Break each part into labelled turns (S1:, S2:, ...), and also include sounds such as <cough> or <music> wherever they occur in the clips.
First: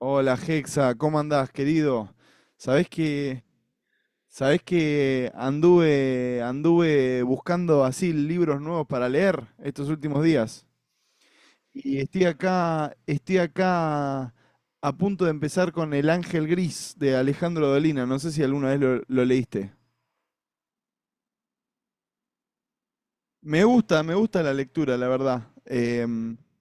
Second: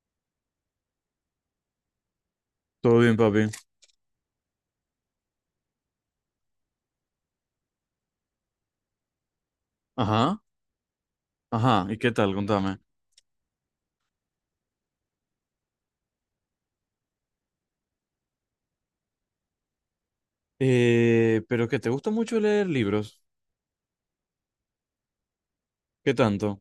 S1: Hola Hexa, ¿cómo andás, querido? Sabés
S2: Todo bien,
S1: que,
S2: papi.
S1: sabés que anduve buscando así libros nuevos para leer estos últimos
S2: Ajá,
S1: días.
S2: ajá.
S1: Y
S2: ¿Y qué
S1: estoy
S2: tal? Contame.
S1: acá, estoy acá a punto de empezar con El Ángel Gris de Alejandro Dolina. No sé si alguna vez lo leíste.
S2: Pero que te gusta mucho leer libros.
S1: Me gusta la lectura, la verdad.
S2: ¿Qué tanto?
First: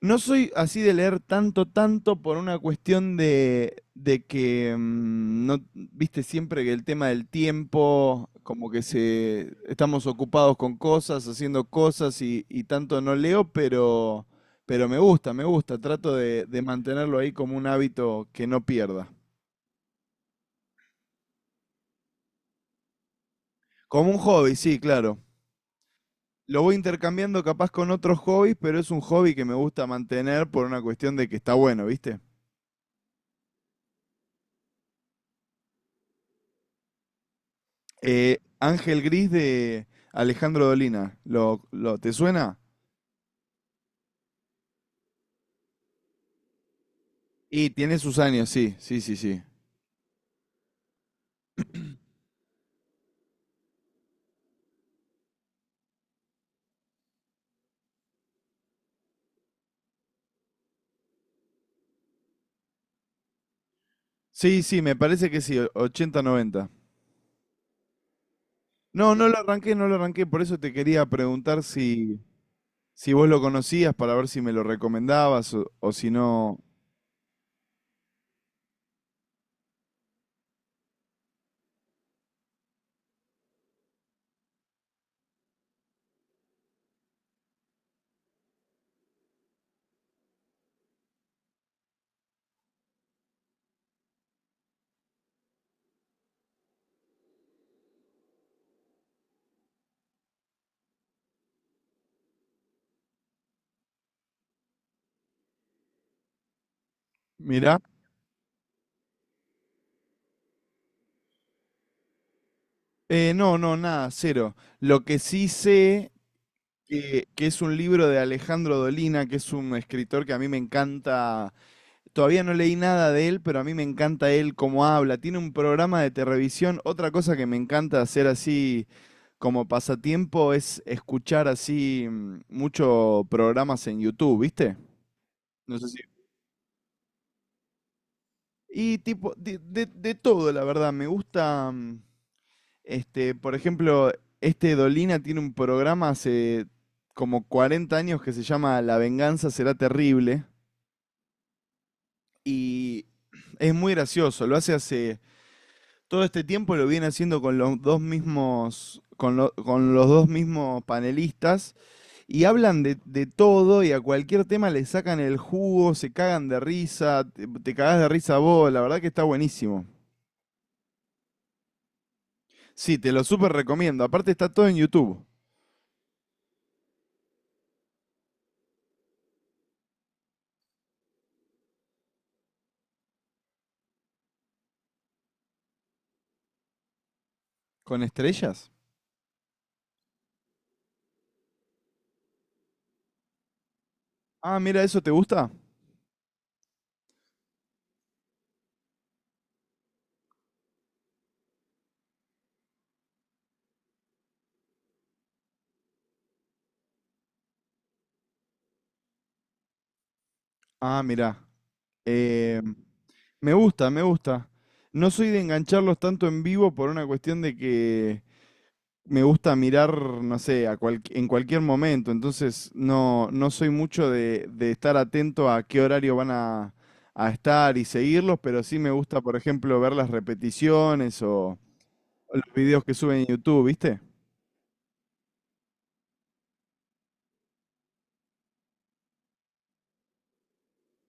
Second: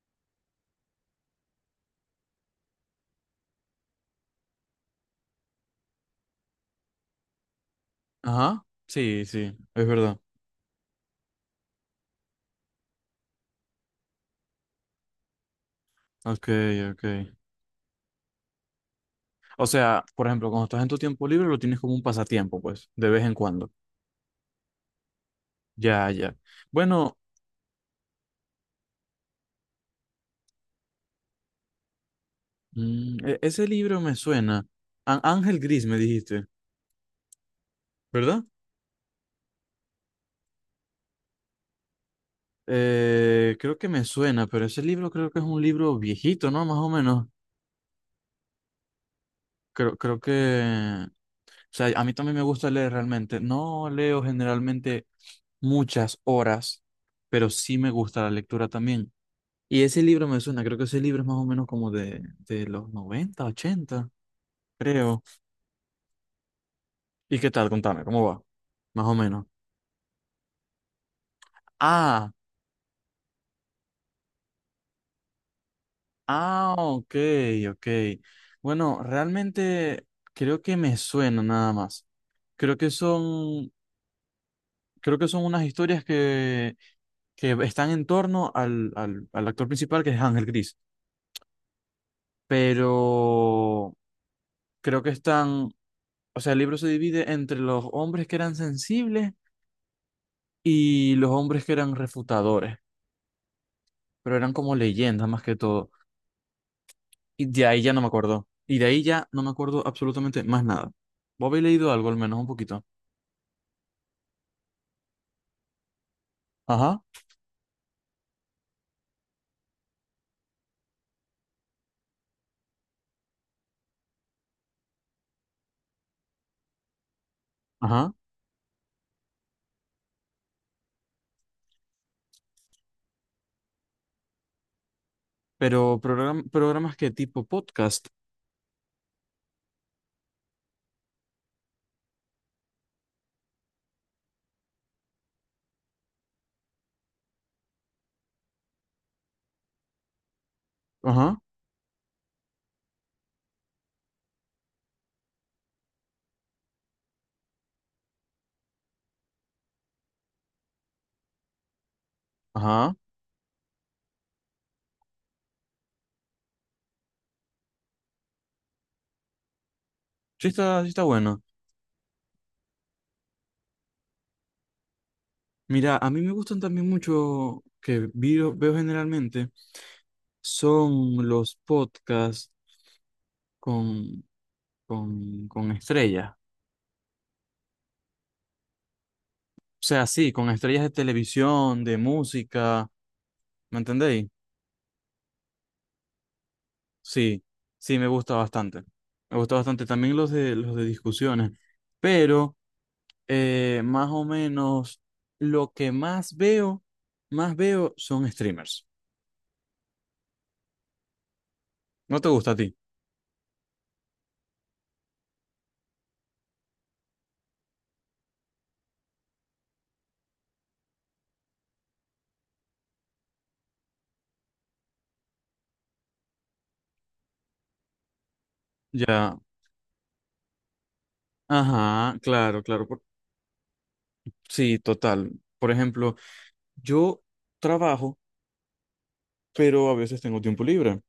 S1: No soy así de leer tanto, tanto por una cuestión de que, no, viste, siempre que el tema del tiempo,
S2: Ajá,
S1: como que
S2: sí,
S1: se,
S2: sí, es
S1: estamos
S2: verdad.
S1: ocupados con cosas, haciendo cosas y tanto no leo, pero me gusta, trato de,
S2: Ok,
S1: de
S2: ok.
S1: mantenerlo ahí como un hábito que no pierda.
S2: O sea, por ejemplo, cuando estás en tu tiempo libre lo tienes como un pasatiempo, pues, de vez en cuando.
S1: Como un hobby, sí, claro.
S2: Ya, ya.
S1: Lo voy
S2: Bueno,
S1: intercambiando capaz con otros hobbies, pero es un hobby que me gusta mantener por una cuestión de que está bueno, ¿viste?
S2: ese libro me suena. Ángel Gris me dijiste, ¿verdad?
S1: Ángel Gris de Alejandro Dolina. Te suena?
S2: Creo que me suena, pero ese libro creo que es un libro viejito, ¿no? Más o menos.
S1: Y tiene sus años, sí, sí, sí, sí.
S2: Creo que, o sea, a mí también me gusta leer realmente. No leo generalmente muchas horas, pero sí me gusta la lectura también. Y ese libro me suena, creo que ese libro es más o menos como de los 90 80
S1: Sí, sí, me
S2: creo.
S1: parece que sí, o- 80, 90.
S2: ¿Y qué tal? Contame, ¿cómo va? Más
S1: No,
S2: o
S1: no lo
S2: menos.
S1: arranqué, no lo arranqué, por eso te quería preguntar si,
S2: Ah,
S1: si vos lo conocías para ver si me lo recomendabas o si no.
S2: ah, ok, ok. Bueno, realmente creo que me suena nada más. Creo que son creo que son unas historias que están en torno al actor principal, que es Ángel Gris. Pero creo que están, o sea, el libro se divide entre los hombres que eran sensibles y los hombres que eran refutadores, pero eran como leyendas más que todo. Y de
S1: Mirá.
S2: ahí ya no me acuerdo. Y de ahí ya no me acuerdo absolutamente más nada. ¿Vos habéis leído algo, al menos un poquito?
S1: No, no, nada, cero. Lo que sí sé
S2: Ajá,
S1: que es un libro de Alejandro Dolina, que es un escritor que a mí me encanta. Todavía no leí nada de él, pero a mí me encanta él cómo habla. Tiene un programa de televisión. Otra cosa que me encanta
S2: ajá.
S1: hacer así como pasatiempo es escuchar así muchos programas en YouTube, ¿viste? No sé si...
S2: Pero programas que tipo podcast.
S1: Y tipo, de todo, la verdad. Me gusta, este, por ejemplo, este Dolina tiene un programa hace como 40 años que se llama La venganza será terrible.
S2: Ajá,
S1: Y es muy gracioso. Lo hace todo este tiempo lo viene haciendo con los dos mismos, con los dos mismos panelistas y hablan
S2: ajá.
S1: de todo y a cualquier tema le sacan el jugo, se cagan de risa, te cagás de risa vos, la verdad que está buenísimo.
S2: Sí está bueno.
S1: Sí, te lo súper recomiendo. Aparte está todo en YouTube.
S2: Mira, a mí me gustan también mucho, que veo generalmente, son los podcasts con, con estrellas.
S1: ¿Con estrellas?
S2: O sea, sí, con estrellas de televisión, de música, ¿me entendéis?
S1: Ah, mira, ¿eso te gusta?
S2: Sí, sí, me gusta bastante. Me gusta bastante también los de discusiones. Pero más o menos lo que más veo son streamers.
S1: Ah, mira.
S2: ¿No te gusta a
S1: Eh,
S2: ti?
S1: me gusta, me gusta. No soy de engancharlos tanto en vivo por una cuestión de que me gusta mirar, no sé, en cualquier momento, entonces no, no soy mucho de estar atento a qué horario van a estar y seguirlos, pero sí me gusta, por
S2: Ya.
S1: ejemplo, ver las repeticiones o
S2: Ajá,
S1: los
S2: claro,
S1: videos
S2: claro.
S1: que suben en YouTube, ¿viste?
S2: Sí, total. Por ejemplo, yo trabajo, pero a veces tengo tiempo libre.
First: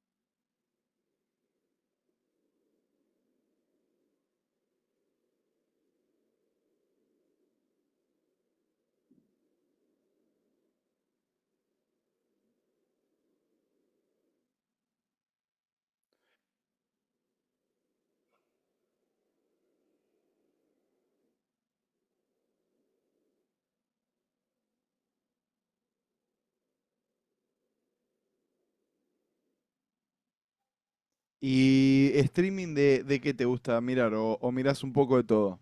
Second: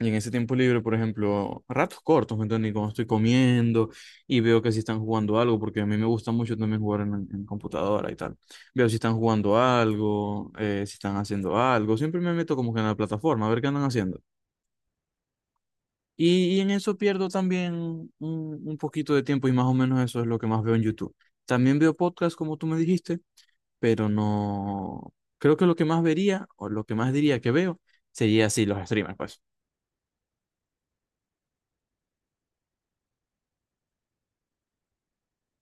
S2: Y en ese tiempo libre, por ejemplo, ratos cortos, ¿me entiendes? Y cuando estoy comiendo y veo que si están jugando algo, porque a mí me gusta mucho también jugar en computadora y tal. Veo si están jugando algo, si están haciendo algo. Siempre me meto como que en la plataforma a ver qué andan haciendo. Y en eso pierdo también un poquito de tiempo y más o menos eso es lo que más veo en YouTube. También veo podcasts, como tú me dijiste, pero no. Creo que lo que más vería o lo que más diría que veo sería así los streamers, pues.
S1: ¿Y streaming de qué te gusta mirar? O mirás un poco de todo?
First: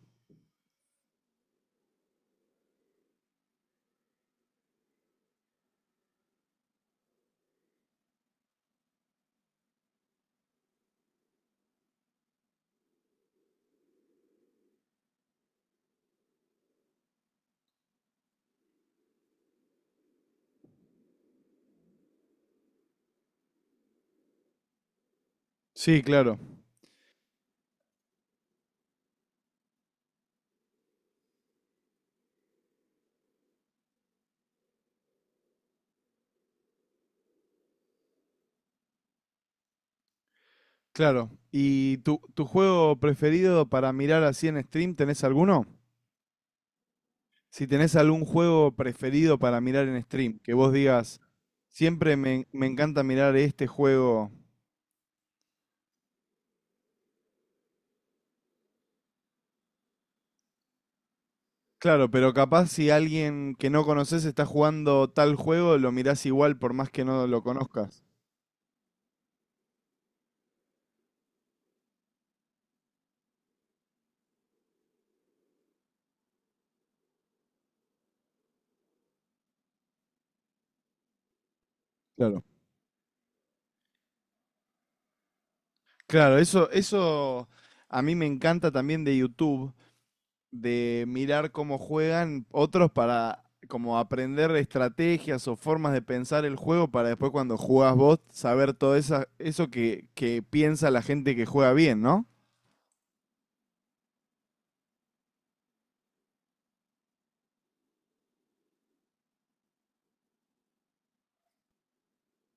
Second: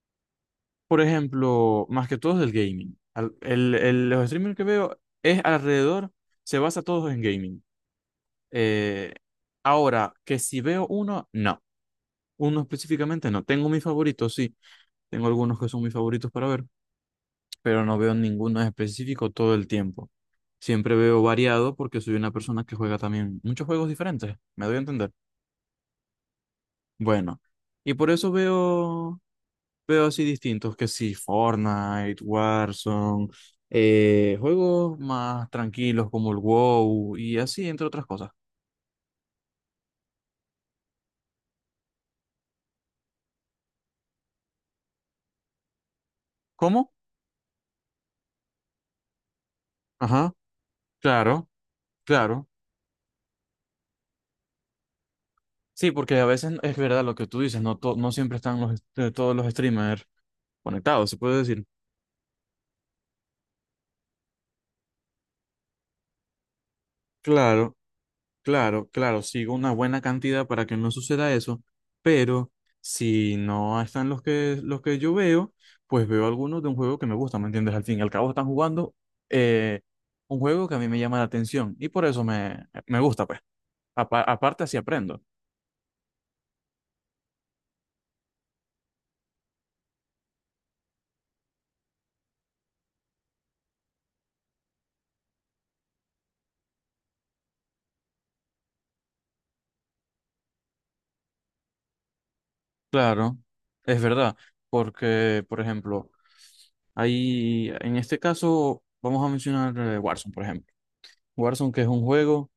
S2: Por ejemplo, más que todos del gaming. Los streamers que veo es alrededor, se basa todos en gaming. Eh, ahora, que si veo uno, no. Uno específicamente no. Tengo mis favoritos, sí. Tengo algunos que son mis favoritos para ver, pero no veo ninguno en específico todo el tiempo. Siempre veo variado porque soy una persona que juega también muchos juegos diferentes, me doy a entender.
S1: Sí, claro,
S2: Bueno, y por eso veo así distintos, que sí, Fortnite, Warzone, juegos más tranquilos como el WoW y así, entre otras cosas.
S1: claro. ¿Y tu juego preferido para mirar así en stream, tenés alguno?
S2: ¿Cómo?
S1: Si tenés algún juego preferido para mirar en
S2: Ajá,
S1: stream, que vos digas,
S2: claro,
S1: siempre
S2: claro.
S1: me encanta mirar este juego.
S2: Sí, porque a veces es verdad lo que tú dices, no, no siempre están todos los streamers conectados, se puede decir.
S1: Claro, pero capaz si alguien que no conoces está jugando tal juego, lo mirás igual por más que no lo
S2: Claro.
S1: conozcas.
S2: Claro, claro, sigo una buena cantidad para que no suceda eso, pero si no están los que yo veo, pues veo algunos de un juego que me gusta, ¿me entiendes? Al fin y al cabo están jugando eh, un juego que a mí me llama la atención y por eso
S1: Claro.
S2: me, me gusta, pues. Aparte así aprendo.
S1: Claro, eso a mí me encanta también de YouTube, de mirar cómo juegan otros para como aprender estrategias o formas de pensar el juego para después cuando jugás vos saber todo esa, eso que piensa la gente que juega bien, ¿no?
S2: Claro, es verdad, porque, por ejemplo, ahí, en este caso, vamos a mencionar Warzone, por ejemplo. Warzone que es un juego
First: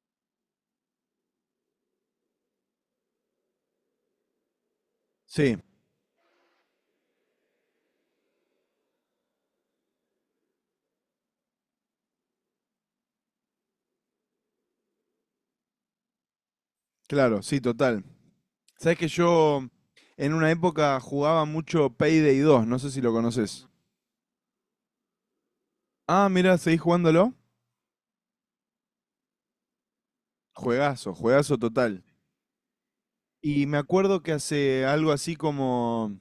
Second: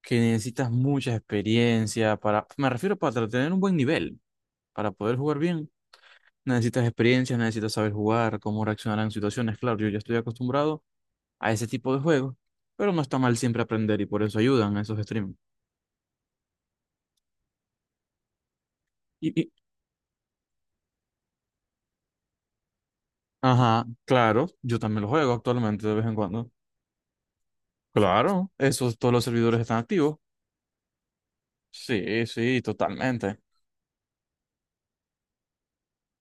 S2: que necesitas mucha experiencia para, me refiero para tener un buen nivel. Para poder jugar
S1: Sí,
S2: bien, necesitas experiencia, necesitas saber jugar, cómo reaccionar en situaciones. Claro, yo ya estoy acostumbrado a ese tipo de juegos, pero no está mal siempre aprender y por eso ayudan esos streams.
S1: claro, sí, total. Sabes que
S2: Y, y-
S1: yo en una época jugaba mucho Payday dos, no sé si lo conoces.
S2: ajá, claro, yo también lo juego actualmente de vez en
S1: Ah,
S2: cuando.
S1: mira, ¿seguís jugándolo?
S2: Claro, esos todos los servidores están activos.
S1: Juegazo, juegazo total.
S2: Sí, sí, totalmente.
S1: Y me acuerdo que hace algo así como,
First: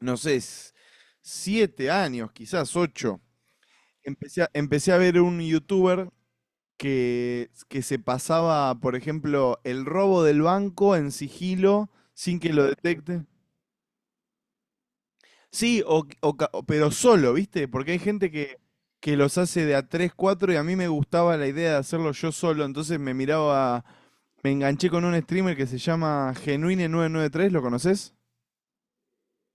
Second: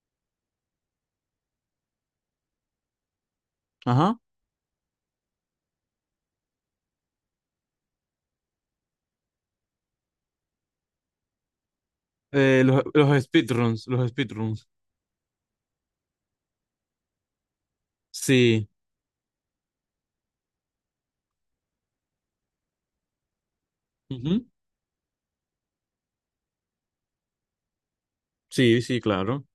S1: no sé, s- siete años, quizás ocho,
S2: Ajá.
S1: empecé a ver un youtuber que se pasaba, por ejemplo, el robo del banco en sigilo sin que
S2: Eh,
S1: lo
S2: los, los
S1: detecte.
S2: speedruns, los speedruns.
S1: Sí, pero solo, ¿viste? Porque hay gente
S2: Sí.
S1: que los hace de a 3, 4 y a mí me gustaba la idea de hacerlo yo solo, entonces me miraba,
S2: Ujú.
S1: me enganché con un streamer que se llama Genuine993, ¿lo conoces?
S2: Sí, sí, claro.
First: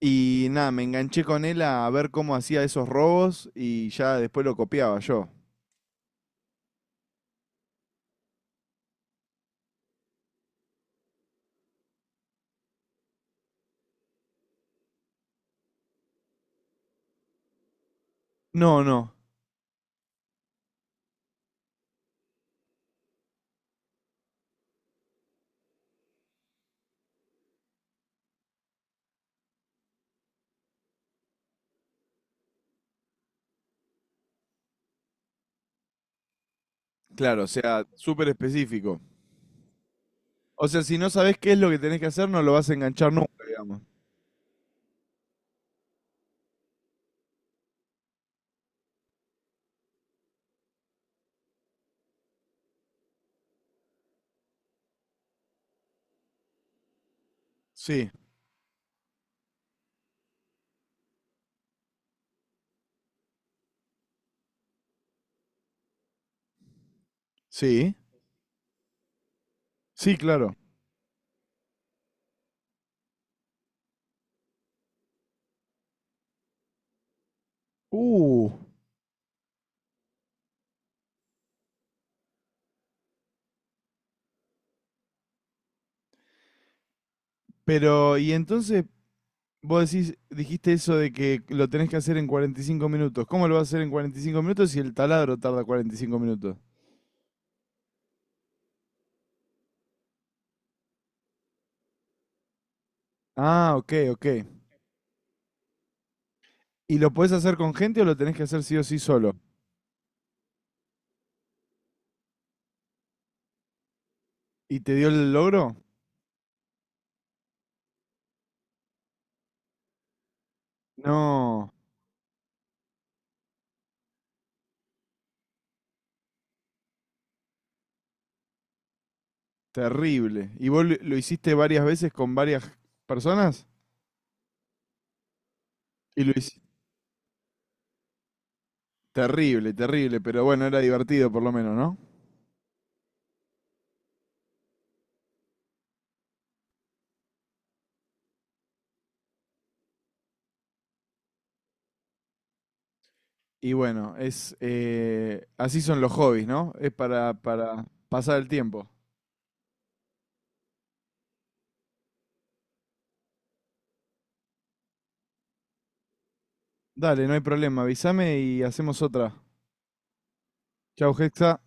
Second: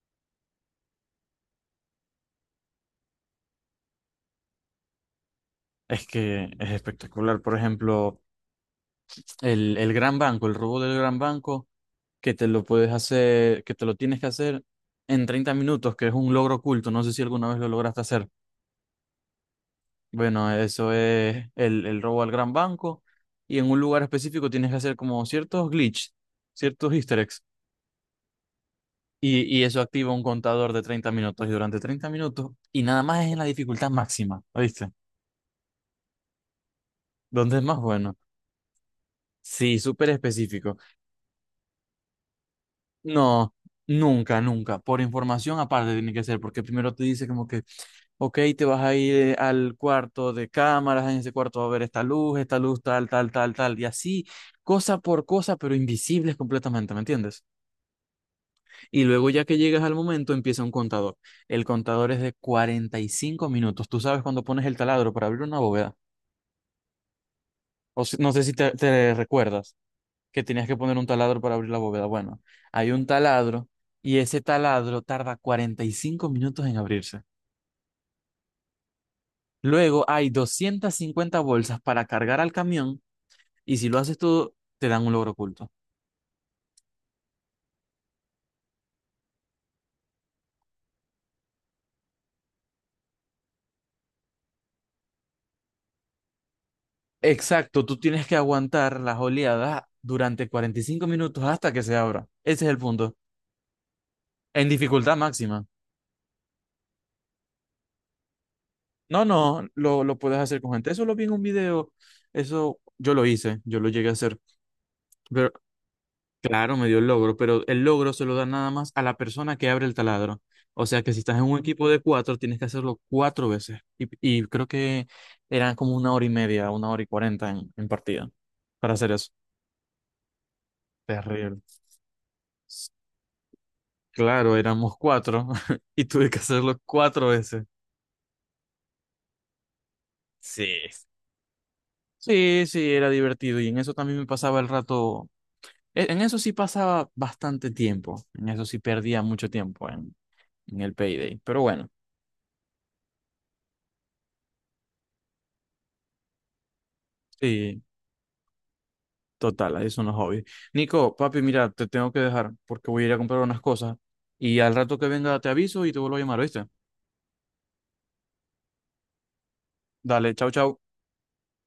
S1: Y nada, me enganché con él a ver cómo hacía esos robos y ya después lo copiaba yo.
S2: Es que es espectacular. Por ejemplo. El gran banco, el robo del gran banco, que te lo puedes hacer, que te lo tienes que hacer en 30 minutos, que es un logro oculto. No sé si alguna vez lo lograste hacer.
S1: No, no,
S2: Bueno, eso es el robo al gran banco. Y en un lugar específico tienes que hacer como ciertos glitches, ciertos easter eggs. Y eso activa un contador de 30 minutos. Y durante 30 minutos, y nada más es en la dificultad máxima, ¿oíste?
S1: claro, o
S2: Donde es más
S1: sea,
S2: bueno.
S1: súper específico.
S2: Sí, súper
S1: O
S2: específico.
S1: sea, si no sabes qué es lo que tenés que hacer, no lo vas a enganchar nunca,
S2: No,
S1: digamos.
S2: nunca, nunca. Por información aparte tiene que ser, porque primero te dice como que, ok, te vas a ir al cuarto de cámaras, en ese cuarto va a haber esta luz, tal, tal, tal, tal, y así, cosa por cosa, pero invisibles completamente, ¿me entiendes?
S1: Sí,
S2: Y luego ya que llegas al momento empieza un contador. El contador es de 45 minutos. Tú sabes cuando pones el taladro para abrir una bóveda.
S1: sí,
S2: O no sé si te recuerdas.
S1: sí,
S2: Que
S1: claro.
S2: tenías que poner un taladro para abrir la bóveda. Bueno, hay un taladro y ese taladro tarda 45 minutos en abrirse.
S1: Uh,
S2: Luego hay 250 bolsas para cargar al camión y si lo haces tú, te dan un logro oculto.
S1: pero, ¿y entonces vos decís, dijiste eso de que lo tenés que hacer en 45 minutos? ¿Cómo lo vas a hacer en 45 minutos si el taladro tarda 45 minutos?
S2: Exacto, tú tienes que aguantar las oleadas durante 45 minutos hasta que se abra. Ese es el punto.
S1: Ah, ok, ok.
S2: En dificultad máxima.
S1: ¿Y lo podés hacer con gente o lo tenés que hacer sí o sí
S2: No,
S1: solo?
S2: no, lo puedes hacer con gente. Eso lo vi en un video. Eso yo lo hice, yo lo llegué a hacer.
S1: ¿Y te dio el
S2: Pero
S1: logro?
S2: claro, me dio el logro, pero el logro se lo da nada más a la persona que abre el taladro. O sea que si estás en un
S1: No,
S2: equipo de cuatro, tienes que hacerlo cuatro veces. Y creo que eran como una hora y media, una hora y cuarenta en partida para hacer eso.
S1: terrible. ¿Y vos lo hiciste
S2: Terrible.
S1: varias veces con varias
S2: S-
S1: personas?
S2: Claro, éramos cuatro <laughs> y
S1: Y
S2: tuve
S1: lo
S2: que
S1: hiciste.
S2: hacerlo cuatro veces.
S1: Terrible, terrible, pero bueno, era
S2: Sí.
S1: divertido por lo menos, ¿no?
S2: Sí, sí, era divertido y en eso también me pasaba el rato. En eso sí pasaba bastante tiempo. En eso sí perdía mucho tiempo en, el payday. Pero bueno,
S1: Y bueno, es así son los hobbies, ¿no? Es
S2: sí.
S1: para pasar el tiempo.
S2: Total, ahí son los hobbies. Nico, papi, mira, te tengo que dejar porque voy a ir a comprar unas cosas y al rato que venga te aviso y te vuelvo a llamar, ¿viste?
S1: Dale, no hay problema, avísame y hacemos otra.
S2: Dale, chau, chau.
S1: Chau, Hexa.